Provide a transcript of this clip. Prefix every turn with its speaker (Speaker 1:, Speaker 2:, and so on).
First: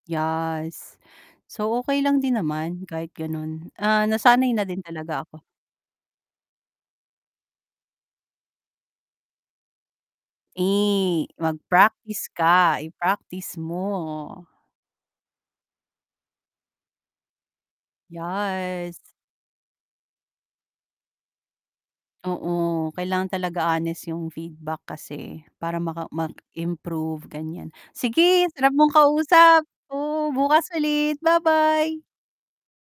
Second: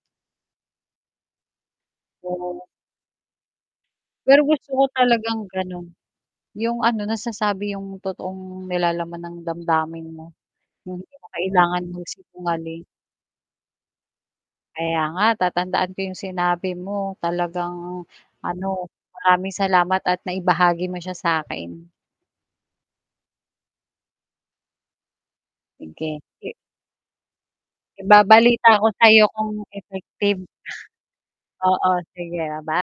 Speaker 1: Yes, so, okay lang din
Speaker 2: [unintelligible]
Speaker 1: naman, kahit gano'n, ah,
Speaker 2: Pero
Speaker 1: nasanay na
Speaker 2: gusto
Speaker 1: din
Speaker 2: ko
Speaker 1: talaga
Speaker 2: talagang
Speaker 1: ako.
Speaker 2: gano'n, 'yong ano nasasabi 'yong totoong nilalaman ng damdamin mo, 'yong hindi ko
Speaker 1: Eh,
Speaker 2: kailangan mag
Speaker 1: mag-practice ka,
Speaker 2: sinungaling.
Speaker 1: i-practice mo.
Speaker 2: Kaya nga tatandaan ko 'yong sinabi mo, talagang ano,
Speaker 1: Yes.
Speaker 2: maraming salamat at naibahagi mo siya sa akin.
Speaker 1: Oo, kailangan talaga honest 'yong feedback kasi, para maka
Speaker 2: Sige.
Speaker 1: mag improve ganyan, sige,
Speaker 2: Ibabalita
Speaker 1: sarap
Speaker 2: ko
Speaker 1: mong
Speaker 2: sa'yo kung
Speaker 1: kausap, oo,
Speaker 2: effective.
Speaker 1: bukas ulit,
Speaker 2: Oo
Speaker 1: ba-bye.
Speaker 2: sige, baba